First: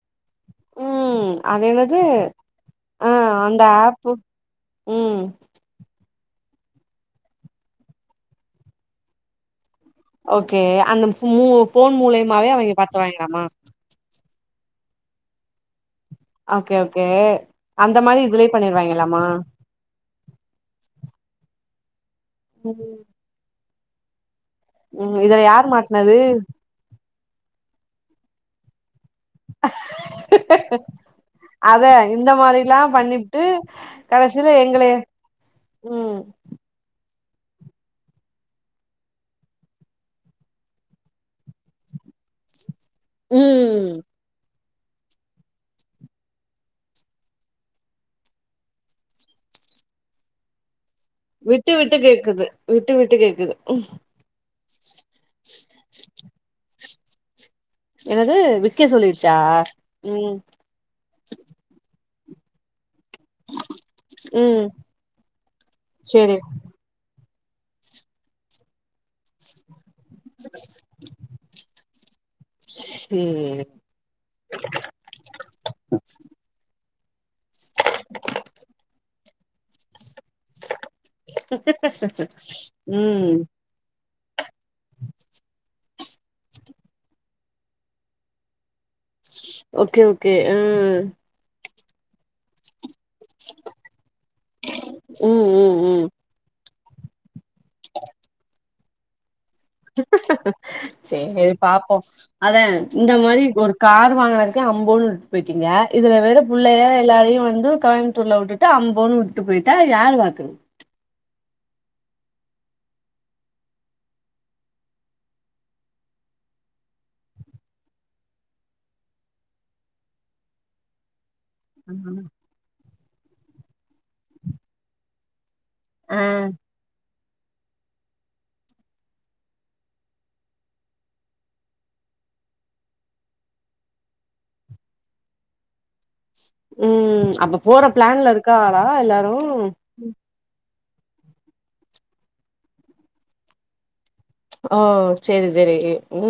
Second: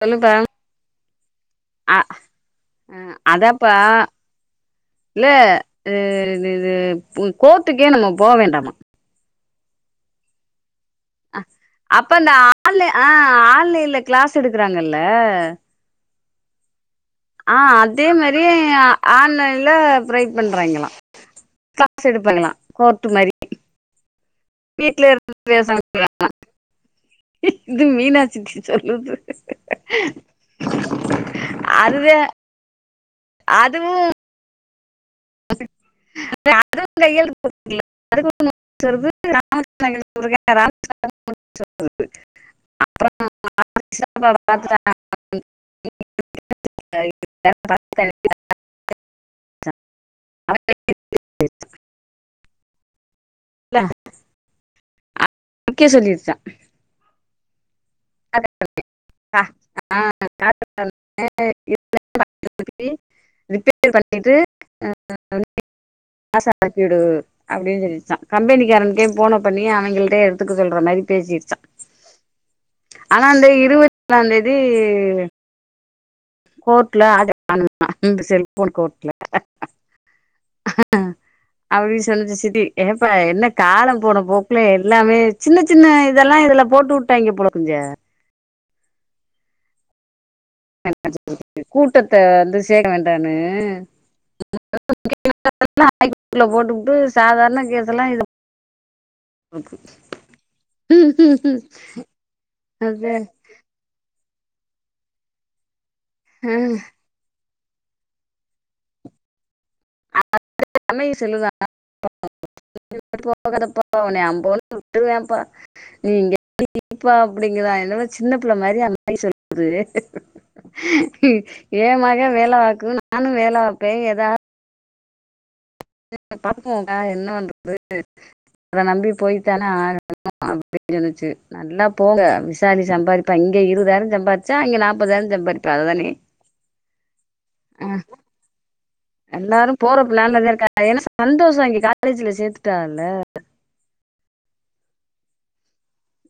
சொல்லுப்பா ம் அது அ என்னது அ ஆ அந்த அதாப்பா ஆப்பு ம் இல்ல இது இது இது ம் கோர்ட்டுக்கே நம்ப போ வேண்டாமா ஓகே அந்த ஃபோ அ மூ ஃபோன் அப்ப இந்த மூலியமாவே அவிங்க ஆன்லை ஆ பாத்துருவாய்ங்களாமா ஆன்லைன்ல க்ளாஸ் ஸ் எடுக்கறாங்கல்ல ஓகே ஓக் ஆ அதே மாறி ஆ ஆன்லைன்ல ட்ரை பண்றாய்ங்களா க்ளாஸ் எடுப்பாங்கலா ம் கோர்ட்டு மாரி வீட்ல ம் இதுல யார் இருந்து மாட்னது [unintelligible] இது மீனா சித்தி சொல்லுது அத அதுவே இந்த மாரில்லா பண்ணி ட்டு அதுவு கடசில எங்கள [inaudible] [unintelligible] ம் பாத்துட் [unintelligible] [unintelligible] விட்டு விட்டு கேக்குது விட்டு விட்டு கேக்குது ம் அன்னைக்கே சொல்லி வெஷ்ட்டா என்னது விக்கே சொல்லிருச்சா ம் [unintelligible] ரிப்பேர் பண்ணிட்டு ம் [inaudible] சேரி வாட்ஸாப் அனுப்பிவுடு அப்டின் சொல்லிடிச்சா கம்பெனிக்காரனுக்கே போன பண்ணி அவைங்களுக் ப்டே எடுத்துக்க சொல்ற மாரி பேசிரிச்சா ஆனா அந்த சேரி இருவத்தொன்னாந் தேதி கோர்ட்ல ஆஜர் பண்ணனுமா இந்த செல்போன் கோர்ட்ல அ அப்டின் சொல்லுச்சு சித்தி ஏப்பா ம் என்ன காலம் போன போக்குல எல்லாமே சின்ன சின்ன இதெல்லா இதுல போட்டு உட்டாய்ங்க போல கொஞ்ச ஓகே ஓகே ஆ கூட்டத்த வந்து சே வேண்டான்னு ம் ம் ம் [unintelligible] போட்டுபுட்டு சாதார் ண கேஸல்லா இது சேரி பாப்போ அதா இந்த மாரி ஒரு கார் வாங்கன க்கே அம்போனு விட்டு போய்ட்டீங்க இதுல வேற ஆ புள்ளைய எல்லாரையு வந் து கோயமுத்தூர்ல விட்டுட்டு அம்போன்னு விட்டுட்டு போய்ட்டா யாரு பாக்குறது [unintelligible] போகாதப்பா உன்ன அம்போனு விட்ருவான்பா நீ இங்க இருப்பா அப்படிங்கிதா என்னடா சின்ன புள்ளை மாரி அந் மாரி சொல்லுது ஏ மக வேல பாக்கு நானு‌ வேல பாப்பே எதா ஆ பாத்துக்வோன்கா என்ன பண்றது அவர நம்பி போய் தானே ஆகணு அப்டின் சொன்னுச்சு நல்லா போங்க விசாலி சம்பாரிப்பா இங் க இருவதாயிரோ சம்பார்ச்சா அங்க நாப்பதாய்ரோ சம்பாதிப்பா அதுதானே ம் அப்ப போற அஹ், ப்ளான்ல இருக்காகளா எல்லாரு ஏனா சந்தோஷ அங்க காலேஜில சேத்துட்டாகல ஒ செரி செரி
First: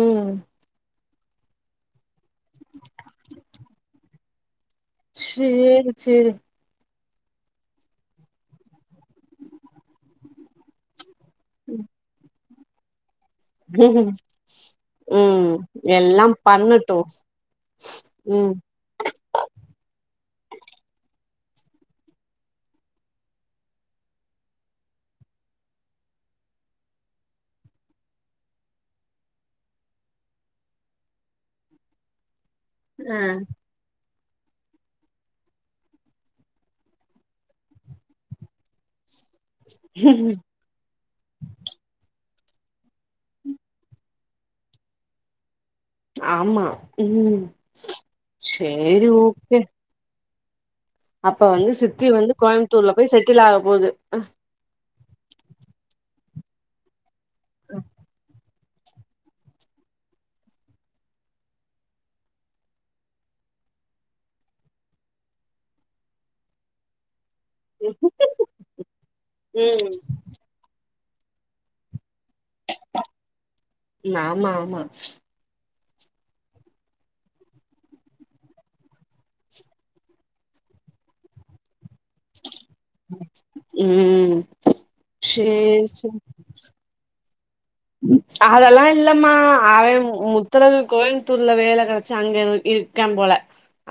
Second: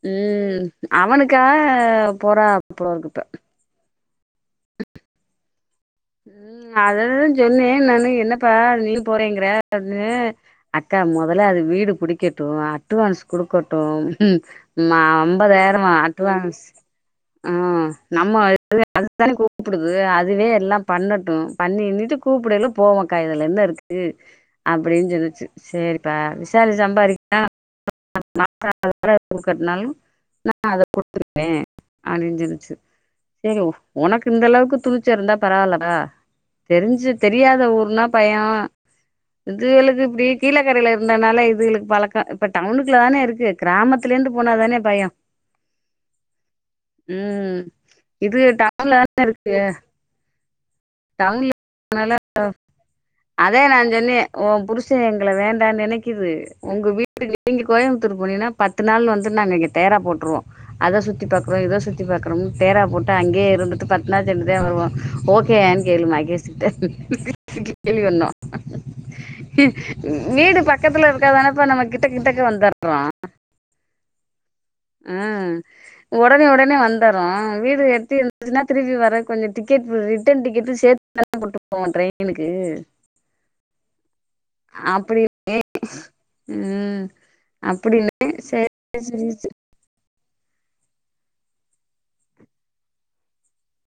ம் அவனுக்காக போறாகபோலர்க்கிப்ப சேரி சேரி ம் அது துதா சொன்னே நானு என்னப்பா நீயு போறேங்கிற அப்னு அத்த மொதல அது வீடு புடிக்கட்டு அட்டுவான்ஸ் குடுக்கட்டு ம் ம் அம்பதாயிரமா எல்லாம் அட்டுவான்ஸ் பண்ணட்டு ஆ நம்ம ம் [inaudible] அதுதானே கூப்புடுது அதுவே எல்லாம் பண்ணட்டு பண்ணி இன்னிட்டு கூப்புடைல போவோக்கா இதுல என்ன இருக்கு அப்டின்னு சொன்னுச்சு சே ரிப்பா விசாலு சம்பாரிக்கா [inaudible] குடுக்கறதுனாலு நா அத குடுத்துருப்பே அப்டினு சொன் சேரி ஆ சேகு ஒனக்கு இந்தளவுக்கு துணிச்ச இருந்தா பரவாயில்ல ஆ தெரிஞ்சு தெரியாத ஊர்னா பயோ இதுகளுக்கு இப்டி கீழக்கரையில இருந்ததுனால இதுகளுக்கு பழக்க இப்ப டவுனுக்குள்ள தானே இருக்கு கிராமத்துலேருந்து போனா தானே பயோ ம் இதுக டவுன்ல சேரி தானே இருக்குக ஓகே அப்ப டவுன்ல வந்து சித்தி வந்து கோயம்புத்தூர்ல போய் செட்டில் [inaudible] ஆக அதே நா போது சொன்னே ஓ புருஷ் ஷ எங்கள வேண்டானு நெனைக்குது உங்க வீட்டுக்கு நீங்க கோயமுத்தூர் போனீனா பத்து நாள் வந்து நாங்க இங்க டேரா போட்டுருவோ அத சுத்தி பாக்குறோ இத சுத்தி பார்குறோம்னு டேரா போட்டு அங்கேயே இருந்துட்டு பத்நாள் சென்டுதா வருவோ ஓகேயான்னு கேளு மகேஸுட்ட [inaudible] கேள்வி வர்ணு ம் வீடு பக்கத்துல இருக்க தானப்ப நமக்கு கிட்ட கிட்டக்கு வந்தர்லா ஆமா ஆமா ஆ ஒடனே ஒடனே வந்துரு வீடு எட்டி இருந்துச்சுன்னா திருப்பி வர கொஞ்ச டிக்கெட் ரிட்டன் டிக்கெட் ரெண்டு சேத்து தான கொண்டு போவோ ட்ரெயினுக்கு ம் அப்டி சேரி சேரி [inaudible] ம் அப்டின்னு அதெல்லா சேரி இல்லம்மா சொல்லிச்சு அவன் முத்தழகு கோயமுத்தூர்ல வேல கெடைச்சு அங்க இருக்கான் போல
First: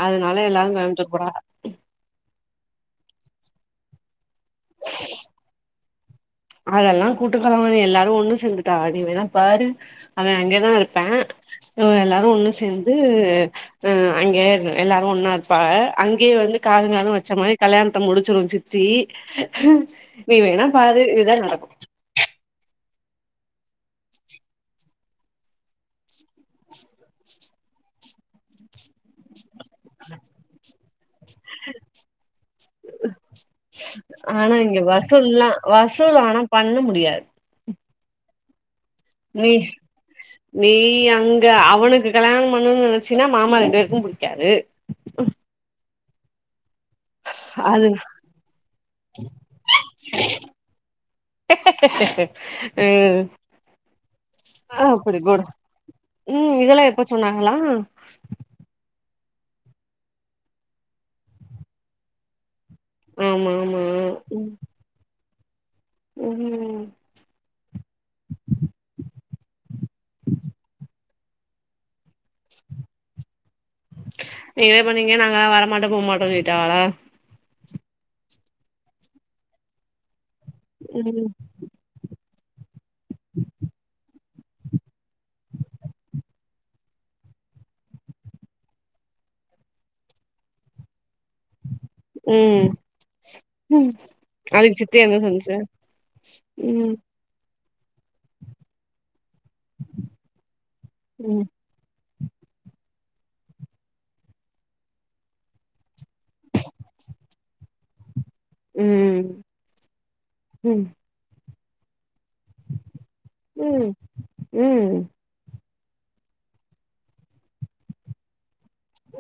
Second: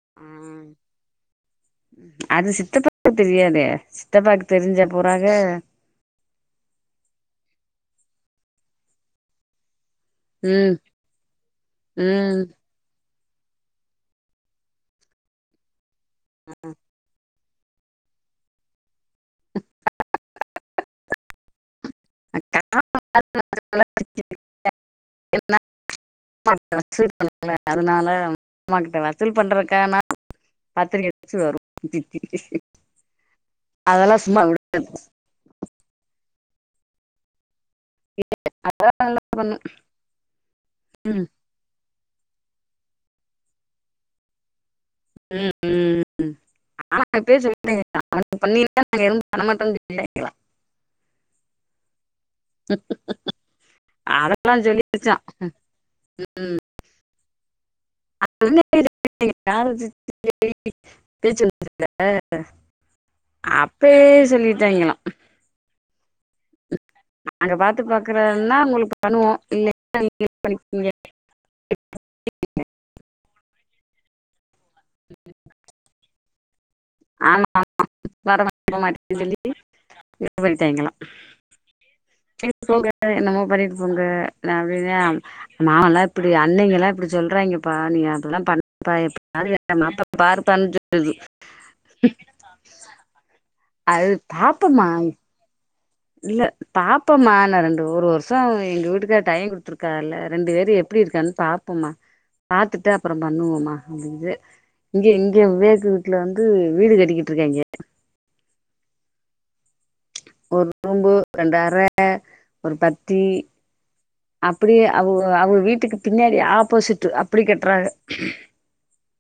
அதனால ம் எல்லாரு நெனச்ச போறா அது சித்தப்பாக்கு தெரியாதே சித்தப்பாக்கு தெரிஞ்சா போறாக அதெல்லா கூட்டுக் களவாணி எல்லாரு ஒன்னு சேந்துட்டாக நீ வேணா பாரு அவன் அங்கேதா ம் இருப்பா ஆ எல்லாரு ம் ஒன்னு சேந்து ஆ ஆ அங்கேயே எல்லாரு ஒன்னா இருப்பாக அங்கேயே வந்து காதுங்காது வச்ச மாரி கல்யாணத்த முடிச்சிரு சித்தி நீ வேணா பாரு இதா நடக்கு [inaudible] [inaudible] அதனால அம்மாக்கிட்ட வசூல் பண்ற க்கானா பத்திரக்க அடிச்சு வரு சித்தி ஆனா இங்க வசூல்லா வசூல் ஆனா பண்ண முடியாது நீ பண்ணு நீ ம் அங்க அவனுக்கு கல்யாண பண்ணணுன்னு நெனைச்சின்னா மாமா ரெண்டு பேருக்கும் புடிக்காது ம் ம் ஆனா நா இப்பயே சொல்ட்ட அங்க அது [inaudible] நாங்க எதுவு பண்ண மாட்டோனு [inaudible] அதெல்லாம் ஆ அப்டி சொல்லிருச்சான் போடு ம் இதெல்லா எப்ப சொன்னாங்களா அது சொன்னப்ப [inaudible] பேச்சு வந்துருக்காதுல்ல ஆமா ஆமா அப்பேயே ம் சொல்லிட்டாய்ங்களா ம் நாங்க பாத்து பாக்குறன்னா உங்களுக்கு பண்ணுவோ இல்லேன்னா நீங்களே பண்ணிக்குங்க [inaudible] நீங்களே பண்ணிக்குங்க நாங்களா வரமாட்டோ போ மாட்டோனு சொல்லிட்டாவளா ஆமா ஆமா வர மாட் [inaudible] போ மாட்டோன்னு சொல்லி வேவல் தேய்ங்கலா ம் சேரி போங்கத்த என்னமோ பண்ணிட்டு போங்க நா அப்டிதா மாமல்லா இப்டி அண்ணங்கல்லா இப்டி சொல்றாய்ங்கப்பா நீ அப்பில்லா பண்ணப்பா [inaudible] எப்பயாது நீ மாப்ள பாருப்பானு சொல்லுது ம் அது அதுக்கு பாப்பம்மா சித்தி என்ன சொன்னுச்சு இல்ல ம் பாப்பம்மா நா ரெண்டு ஒரு வருஷ எங்க வீட்டுக்கார் டைம் குடுத்துருக்கால ரெண்டு பேரு எப்படி இருக்கான்னு ம் பாப்போம பாத்துட்டு அப்புறோ பண்ணுவோமா அப்டின் இங்க இங்க விவேக் வீட்டுல வந்து வீடு கட்டிக்கிட்டு இருக்காய்ங்க. ம் ஒரு ம் ரூம்பு ரெண்டு அற அ ஒரு பத்தி ம் அப்படியே ம் அவக அவக வீட் டுக்கு பின்னாடி ஆப்போசிட் அப்படி கட்றாங்க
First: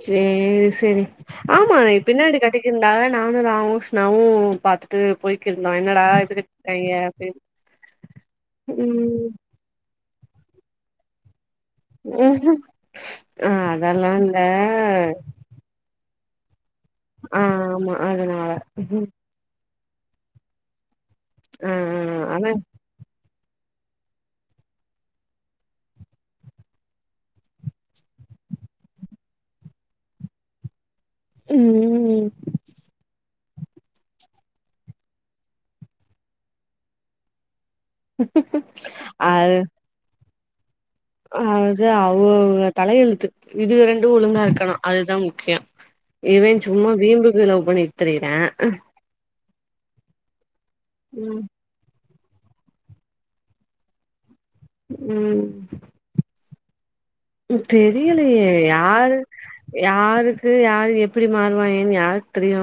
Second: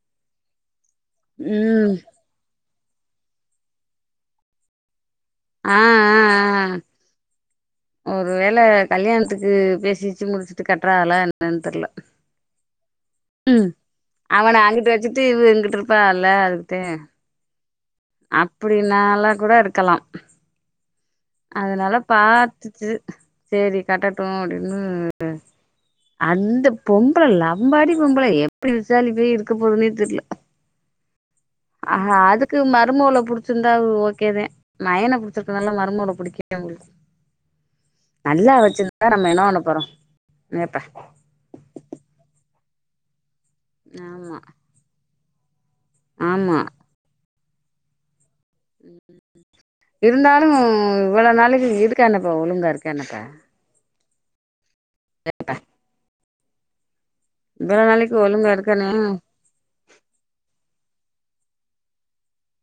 சேர் சேரி ஆமா ம் பின்னாடி கட்டி இருந்தால நானு ராமகிருஷ்ணாவு பாத்துட்டு போய்க்கிருந்தோ ஆ என்னடா ஆ இப்டி கட்டிருக்காய்ங்க அப்டின்னு அ ஒருவேள ம் கல்யாணத்துக்கு பேசிச் சி முடிச்சுட்டு கட்டுறாகலா என்னான் தெர்ல ம் ஆ ம் அதெல்லா இல்ல அவன அங்குட்டு வச்சிட்டு இவக இங்கிட்டு இருப்பாகல்ல அது ஆ ஆமா அதனால அப்டி நல்லா கூட இருக் க்கலாம் ஆ ஆ அதனால அதா பாத்துச்சு சேரி கட்டட்டும் அப்டின்னு அந்த பொம்பள லம்பாடி பொம்பள எப்படி விசாலி போய் இருக்க போதுன்னே தெர்ல ஆஹ ம் அதுக்கு ம புடிச்சிருந்தா ஓகேதே மயன புடிச்சிருக்கதுனால மருமோவள புடிக்கு உங்ளுக் நல்லா வச்சிருந்தா நம்ம என்ன அது பண்ண போறோ [unintelligible] அது அவங்கவ்ங்க தலையெழுத்து இதுக ரெண்டு ஆமா ஒழுங்கா ருக்கணு அதுதா முக்கியொ இவே ஆமா சும்மா வீம்புக்கு லவ் பண்ணிட் திரியுறா இருந்தாலு இவ்வளோ ம் நாளைக்கு இருக்கானப்பா ஒழுங்கா இருக்கானப்பா ம் ம் இவ்வள நாளைக்கு ஒழுங்கா தெரியலையே இருக்கானே யாரு யாருக்கு யாரு எப் ப்படி மாறுவாங்கேனு யார்க்கு தெரியு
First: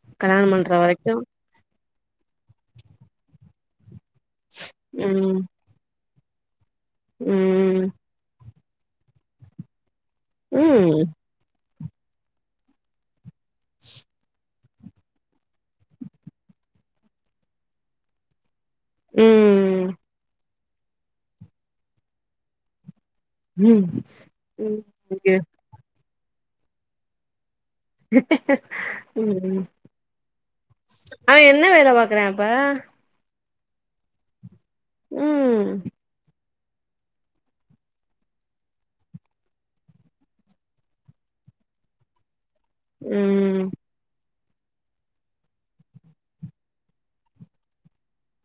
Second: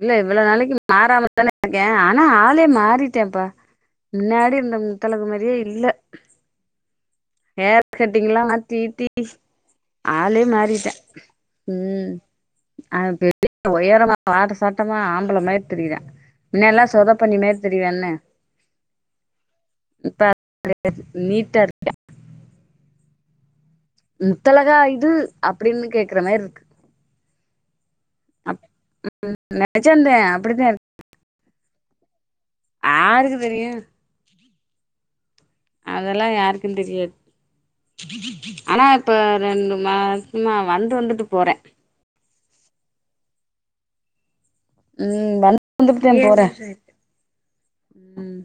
இல்ல இவ்வளோ கல்யாணம் பண்ற நாளைக்கு வரைக்கு மாறாம தான ஏ ஆனா ஆளே மாறிட்டேன்ப்பா முன்னாடி இருந்த முத்தழகு ம் மாரியே இல்ல ஹேர் ம் கட்டிங் எல்லா மாத்தி கித்தி ஆளே மாறிட்ட ம் ம் அது [inaudible] உயரமா வாட்ட சாட் ! ! ! ! ! ! ! ! ! ! ம் ம் [inaudible] நீட்டா இருப்பயா ம் முத்தழகா ம் இது ஓகே அப்டின்னு கேக்குற மார்ருக்கு ம் ம் நெஜந்தே அப்டிதா இருக்கு ஆனா என் என்ன வேல பாக்குறா இப்ப யாருக்கு தெரியு ம் அதெல்லா யாருக்கு தெரியாது ஆனா இப்ப ரெண்டு மாசமா வந்து வந்துட்டு போறே ம் ம் வந்து [inaudible] வந்துட்டுத போறே ம்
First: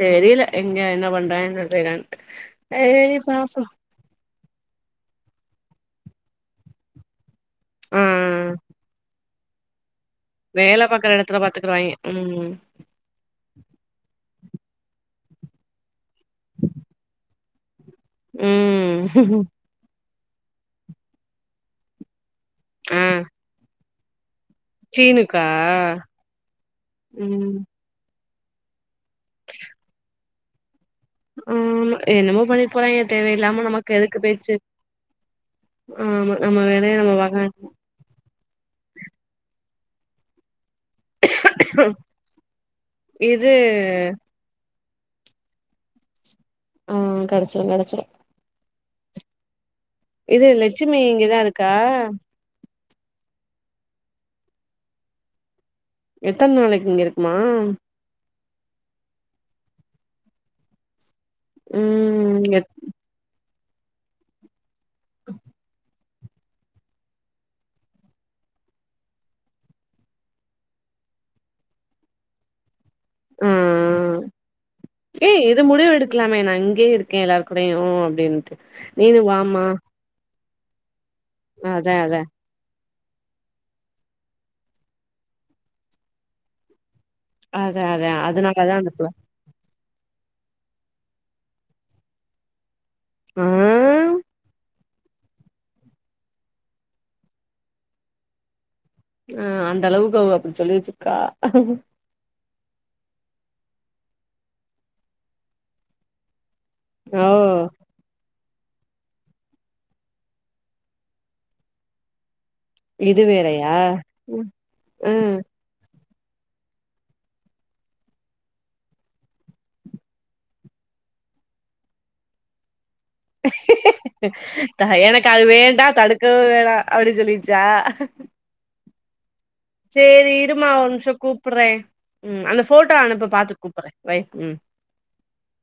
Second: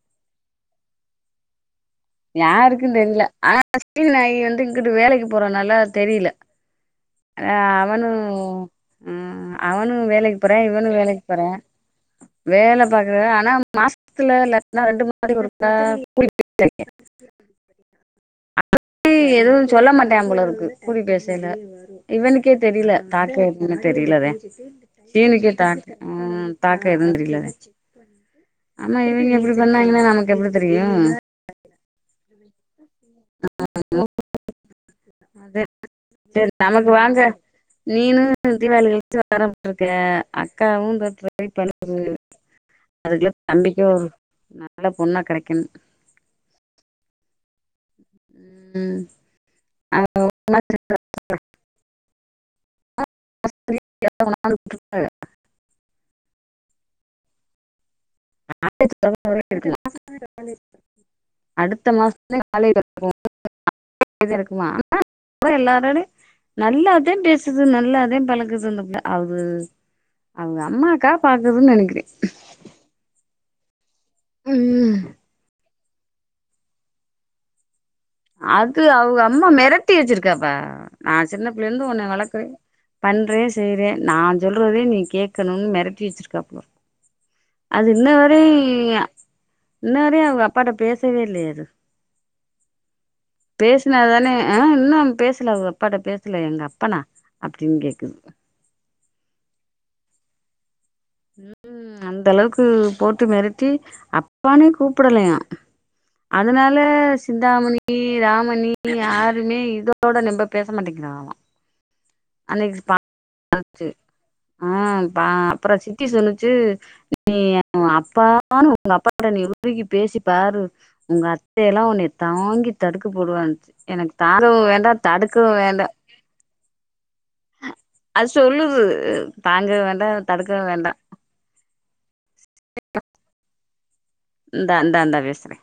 தெரியல எங்க என்ன பண்றா என்ன செய்றான் யாருக்குன் தெரியல ஆனா [inaudible] நாயு வந் து இங்கிட்டு வேலைக்கு போறனால தெரியல ஆ அவனு ம் னு வேலைக்கு போறே வேல இவனு பாக்குற வேலைக்கு எடத்துல போறா பாத்துக்குருவாய்ங்க ம் வேல பாக்குற ஆனா மாசத்துல இல்லாட்டினா ரெண்டு [inaudible] ஒருக்கா ம் ட்டா போல இருக்கு கூடி பேசைல இவனுக்கே தெரில ஆ தாக்க எப்டின்னு தெரியலத சீனுக்கா சீனுக்கே தாக் அ தாக்க எதுவு தெரிலத ம் ஆனா இவிங்க இப்டி பண்ணாங்கன்னா நமக்கு எப்டி தெரியு ஆமா என்னமோ பண்ணிட்டு போறாங்க தேவயில்லாம நமக்கு எதுக்கு பேச்சு அதா ஆமா சேரி நம்ம நமக்கு வேலைய நம்ம வாங்க பாக்க நீனு தீவாளி கழிச்சி வாறேம்ட்டுருக்க அக்காவு‌ இந்தா ட்ரை பண்ணுது அதுக்குல்ல இது தம்பிக்கு ஒரு நல்ல பொண்ணா கெடைக்கணு ஆ கெடச்சிரு கெடச்சிரு ம் இது லெட்சுமி இங்கதா இருக்கா [inaudible] எத்தன நாளைக்கு இங்க இருக்குமா காலேஜ் தொறக்குற வரைக்கு இருக்குமா அடுத்த ம் மாசத்துலயு எத் காலேஜ் [inaudible] காலேஜ் இருக்குமா ஆ அவ எல்லாரோடயு நல்லாதா பேசுது நல்லாதா பழகுது அந்த புள்ள அது அவுக அம்மாக்காக பாக்குதுன் நெனைக்கிறே ஆ ஆ ஏ இது முடிவு எடுக்கலாமே நா இங்கயே இருக்கே எல்லாரு கூடயு அப்டின்ட்டு அது அவுக நீனு அம்மா வாமா மிரட்டி வச்சிருக்கேப்ப நா சின்ன பிள்ளேலருந்து அதா ஒன்னய அதா வளக்குறே பண்றே செய்றே நா சொல்றதே நீ கேட்கணுன்னு மிரட்டி வச்சிருக்கே அப்பறோ அதா அது அதா இன்ன அதனாலதா அந்த வரைய புள்ள இன்ன வரையு அவுக அப்பாட்ட பேசவே இல்லையே அது பேசுனா தானே ஆ இன்னம் பேசல அவுக அப்பாட்ட பேசல எங்க அப்பனா அப்டின் கேக்குது ஆ அந்த அளவுக்கு அவுக அப்புடி சொல்லிவச்சுருக்காக அது போட்டு மிரட்டி அப்பான்னே கூப்டலயா அ அதுனால ஓ சிந்தாமணி ராமணி யாருமே இதோட நெம்ப பேச மாட்டேங்கிறாங்களா அன்னைக்கு இது வேறயா பாத்துச்சு ம் ஆ பா ம் அப்பறோ சித் தி சொன்னுச்சி நீ அப்பான்னு ஒங்க அப்பாட்ட நீ உருகி பேசிப்பாரு உங்க அத்தை எல்லா உன்னய தாங்கி தடுக்கு போடுவான்னுச்சு எனக்கு தாங்கவு வேண்டா எனக்கு அது தடுக்கவு வேண்டா தடுக்கவு வேணா அப்டி சொல்லிருச்சா அது சொல்லுது தாங்கவு வேண்டா சேரி தடுக்கவு இருமா ஒரு வேண்டா நிமிஷோ கூப்ட்றே ம் அந்த போட்டோ அனுப்பு பாத்துட்டு கூப்ட்றே இந்தாந்தா இந்தா பேசுறே